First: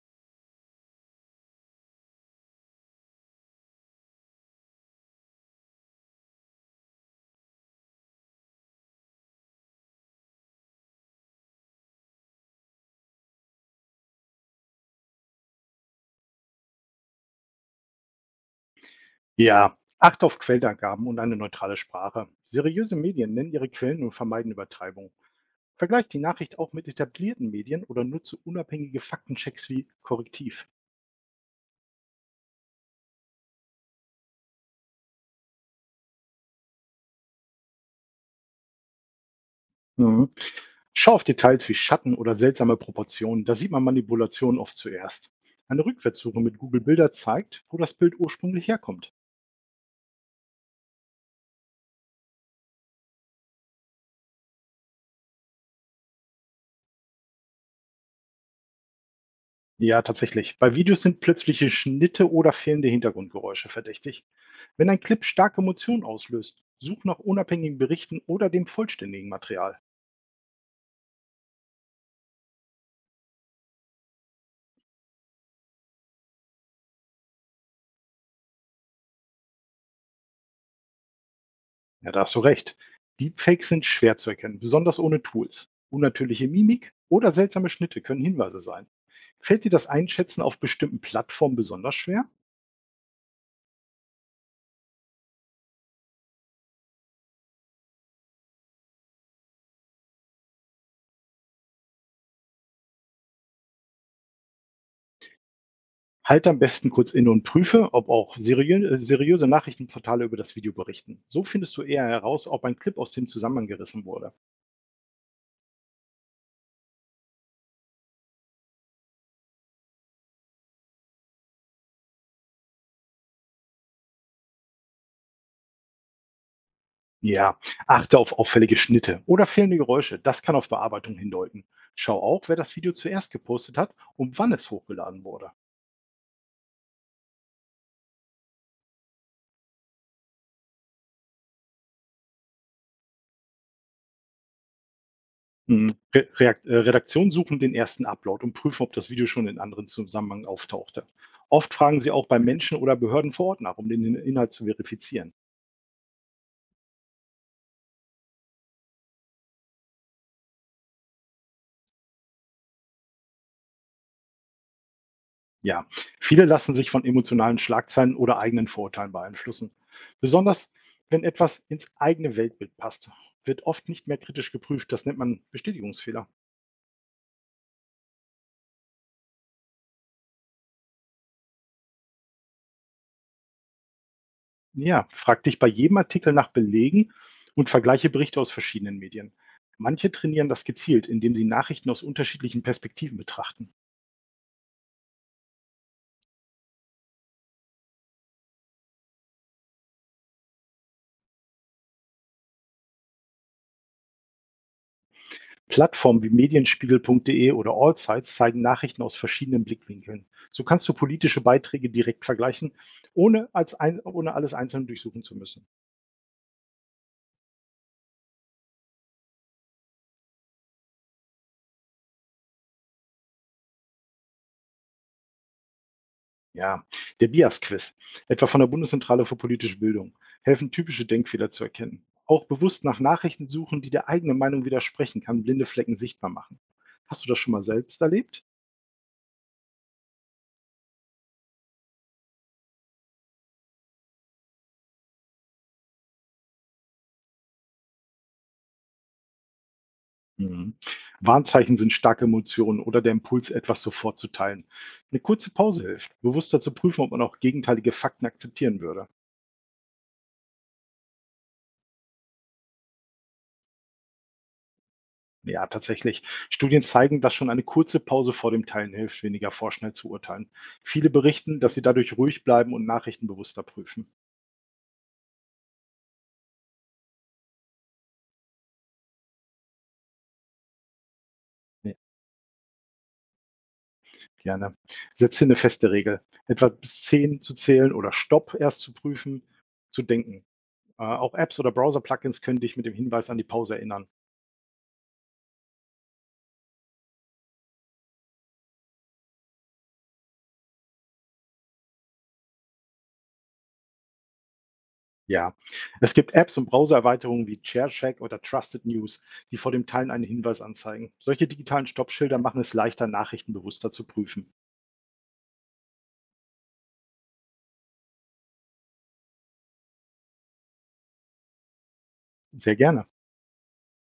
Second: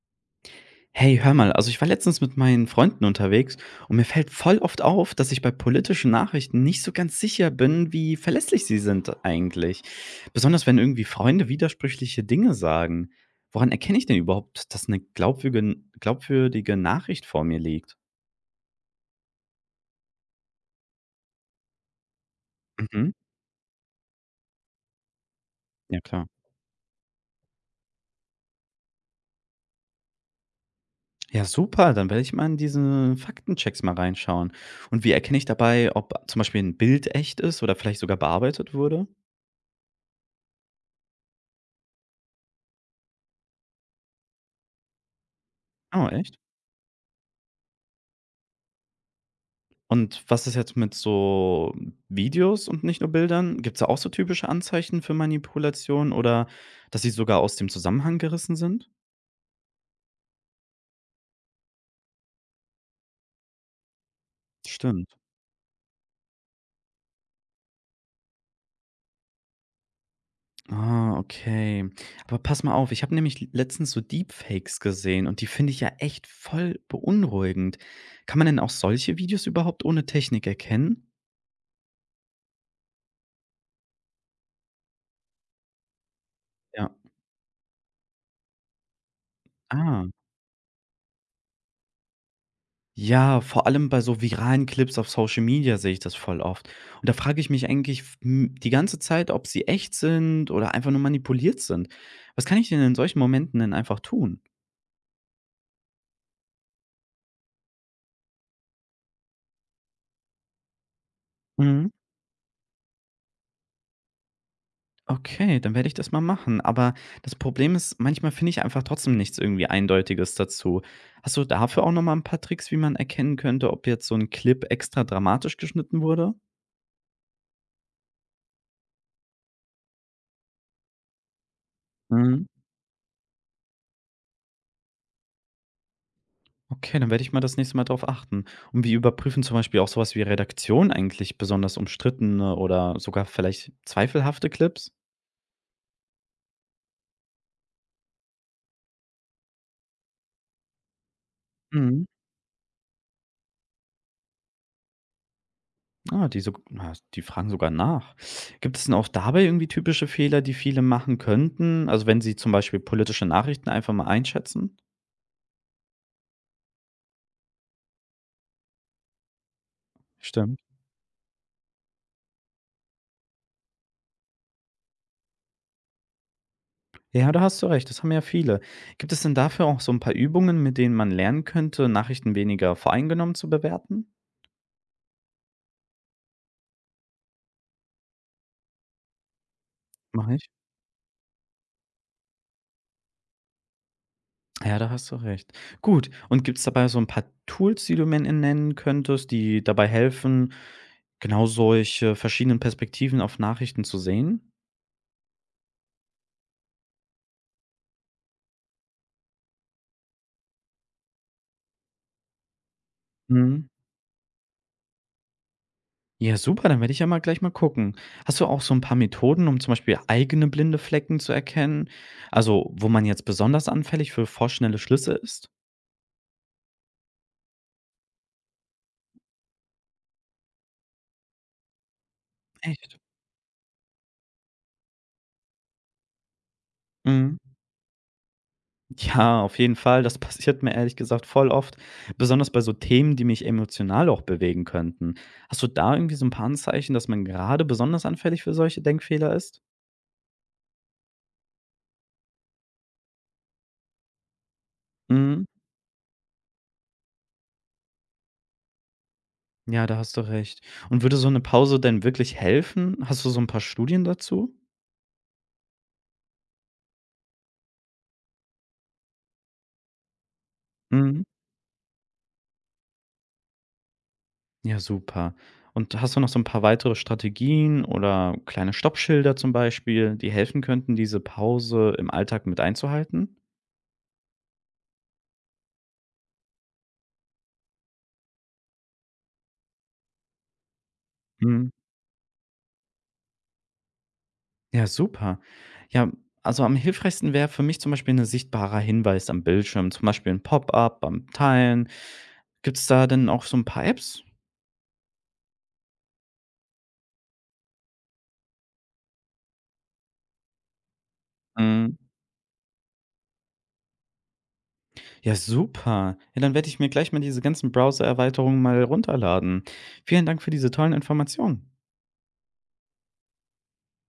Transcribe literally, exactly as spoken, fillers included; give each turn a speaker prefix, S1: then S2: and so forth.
S1: Hey, hör mal, also ich war letztens mit meinen Freunden unterwegs und mir fällt voll oft auf, dass ich bei politischen Nachrichten nicht so ganz sicher bin, wie verlässlich sie sind eigentlich. Besonders wenn irgendwie Freunde widersprüchliche Dinge sagen. Woran erkenne ich denn überhaupt, dass eine glaubwürdige, glaubwürdige Nachricht vor mir liegt?
S2: Ja, acht auf Quellenangaben und eine neutrale Sprache. Seriöse
S1: Mhm.
S2: Medien nennen ihre Quellen und vermeiden Übertreibung.
S1: Ja,
S2: Vergleicht die
S1: klar.
S2: Nachricht auch mit etablierten Medien oder nutze unabhängige Faktenchecks wie Korrektiv.
S1: Ja, super, dann werde ich mal in diese Faktenchecks mal reinschauen. Und wie erkenne ich dabei, ob zum Beispiel ein Bild echt ist oder vielleicht sogar bearbeitet wurde?
S2: Mhm. Schau auf Details wie Schatten oder seltsame Proportionen, da sieht man Manipulationen oft zuerst. Eine
S1: Oh, echt?
S2: Rückwärtssuche mit Google Bilder zeigt, wo das Bild ursprünglich herkommt.
S1: Und was ist jetzt mit so Videos und nicht nur Bildern? Gibt's da auch so typische Anzeichen für Manipulation oder dass sie sogar aus dem Zusammenhang gerissen sind?
S2: Ja, tatsächlich. Bei Videos sind plötzliche Schnitte oder fehlende Hintergrundgeräusche verdächtig. Wenn ein
S1: Stimmt.
S2: Clip starke Emotionen auslöst, such nach unabhängigen Berichten oder dem vollständigen Material.
S1: Ah, okay. Aber pass mal auf, ich habe nämlich letztens so Deepfakes gesehen und die finde ich ja echt voll beunruhigend. Kann man denn auch solche Videos überhaupt ohne Technik erkennen?
S2: Ja, da hast du recht. Deepfakes sind schwer zu erkennen, besonders ohne Tools. Unnatürliche
S1: Ja.
S2: Mimik oder seltsame Schnitte können Hinweise sein. Fällt dir das
S1: Ah.
S2: Einschätzen auf bestimmten Plattformen besonders schwer?
S1: Ja, vor allem bei so viralen Clips auf Social Media sehe ich das voll oft. Und da frage ich mich eigentlich f- m- die ganze Zeit, ob sie echt sind oder einfach nur manipuliert sind. Was kann ich denn in solchen Momenten denn einfach tun?
S2: Halte am besten kurz inne und prüfe, ob auch seriö äh, seriöse Nachrichtenportale über das Video berichten. So findest du
S1: Mhm.
S2: eher heraus, ob ein Clip aus dem Zusammenhang gerissen wurde.
S1: Okay, dann werde ich das mal machen. Aber das Problem ist, manchmal finde ich einfach trotzdem nichts irgendwie Eindeutiges dazu. Hast du dafür auch nochmal ein paar Tricks, wie man erkennen könnte, ob jetzt so ein Clip extra dramatisch geschnitten wurde?
S2: Ja, achte auf auffällige Schnitte oder fehlende Geräusche. Das kann auf Bearbeitung hindeuten. Schau auch, wer das Video zuerst gepostet hat und wann es hochgeladen wurde.
S1: Okay, dann werde ich mal das nächste Mal darauf achten. Und wie überprüfen zum Beispiel auch sowas wie Redaktion eigentlich besonders umstrittene oder sogar vielleicht zweifelhafte Clips?
S2: Hm, Re Reakt- äh, Redaktionen suchen den ersten Upload und prüfen, ob das Video schon in anderen Zusammenhang auftauchte. Oft fragen
S1: Mhm.
S2: sie auch bei Menschen oder Behörden vor Ort nach, um den In- Inhalt zu verifizieren.
S1: Ah, die, so, ah, die fragen sogar nach. Gibt es denn auch dabei irgendwie typische Fehler, die viele machen könnten? Also wenn sie zum Beispiel politische Nachrichten einfach mal einschätzen?
S2: Ja, viele lassen sich von emotionalen Schlagzeilen oder eigenen Vorurteilen beeinflussen.
S1: Stimmt.
S2: Besonders wenn etwas ins eigene Weltbild passt, wird oft nicht mehr kritisch geprüft. Das nennt man Bestätigungsfehler.
S1: Ja, da hast du recht, das haben ja viele. Gibt es denn dafür auch so ein paar Übungen, mit denen man lernen könnte, Nachrichten weniger voreingenommen zu bewerten?
S2: Ja, frag dich bei jedem Artikel nach Belegen und vergleiche Berichte aus verschiedenen Medien. Manche
S1: Mach
S2: trainieren
S1: ich.
S2: das gezielt, indem sie Nachrichten aus unterschiedlichen Perspektiven betrachten.
S1: Ja, da hast du recht. Gut, und gibt's dabei so ein paar Tools, die du mir nennen könntest, die dabei helfen, genau solche verschiedenen Perspektiven auf Nachrichten zu sehen?
S2: Plattformen wie medienspiegel.de oder Allsites zeigen Nachrichten aus verschiedenen Blickwinkeln. So kannst du politische Beiträge direkt vergleichen, ohne,
S1: Mhm.
S2: als ein, ohne alles einzeln durchsuchen zu müssen.
S1: Ja, super, dann werde ich ja mal gleich mal gucken. Hast du auch so ein paar Methoden, um zum Beispiel eigene blinde Flecken zu erkennen? Also, wo man jetzt besonders anfällig für vorschnelle Schlüsse ist?
S2: Ja, der B I A S-Quiz, etwa von der Bundeszentrale für politische Bildung, helfen typische Denkfehler zu erkennen. Auch bewusst
S1: Echt?
S2: nach Nachrichten suchen, die der eigenen Meinung widersprechen, kann blinde Flecken sichtbar machen. Hast du das
S1: Mhm.
S2: schon mal selbst erlebt?
S1: Ja, auf jeden Fall. Das passiert mir ehrlich gesagt voll oft, besonders bei so Themen, die mich emotional auch bewegen könnten. Hast du da irgendwie so ein paar Anzeichen, dass man gerade besonders anfällig für solche Denkfehler ist?
S2: Mhm. Warnzeichen sind starke Emotionen oder der Impuls, etwas sofort zu teilen. Eine
S1: Mhm.
S2: kurze Pause hilft, bewusster zu prüfen, ob man auch gegenteilige Fakten akzeptieren würde.
S1: Ja, da hast du recht. Und würde so eine Pause denn wirklich helfen? Hast du so ein paar Studien dazu?
S2: Ja, tatsächlich. Studien zeigen, dass schon eine kurze Pause vor dem Teilen hilft, weniger vorschnell zu urteilen. Viele
S1: Mhm.
S2: berichten, dass sie dadurch ruhig bleiben und Nachrichten bewusster prüfen.
S1: Ja, super. Und hast du noch so ein paar weitere Strategien oder kleine Stoppschilder zum Beispiel, die helfen könnten, diese Pause
S2: Ne,
S1: im Alltag mit einzuhalten?
S2: gerne. Setze eine feste Regel, etwa bis zehn zu zählen oder Stopp erst zu prüfen, zu denken. Äh, auch Apps
S1: Mhm.
S2: oder Browser-Plugins können dich mit dem Hinweis an die Pause erinnern.
S1: Ja, super. Ja, also am hilfreichsten wäre für mich zum Beispiel ein sichtbarer Hinweis am Bildschirm, zum Beispiel ein Pop-up beim Teilen. Gibt's da denn auch so ein paar Apps?
S2: Ja, es gibt Apps und Browser-Erweiterungen wie ChairCheck oder Trusted News, die vor dem Teilen einen Hinweis anzeigen. Solche digitalen
S1: Mhm.
S2: Stoppschilder machen es leichter, Nachrichten bewusster zu prüfen.
S1: Ja, super. Ja, dann werde ich mir gleich mal diese ganzen Browser-Erweiterungen mal runterladen. Vielen Dank für diese tollen Informationen.
S2: Sehr gerne.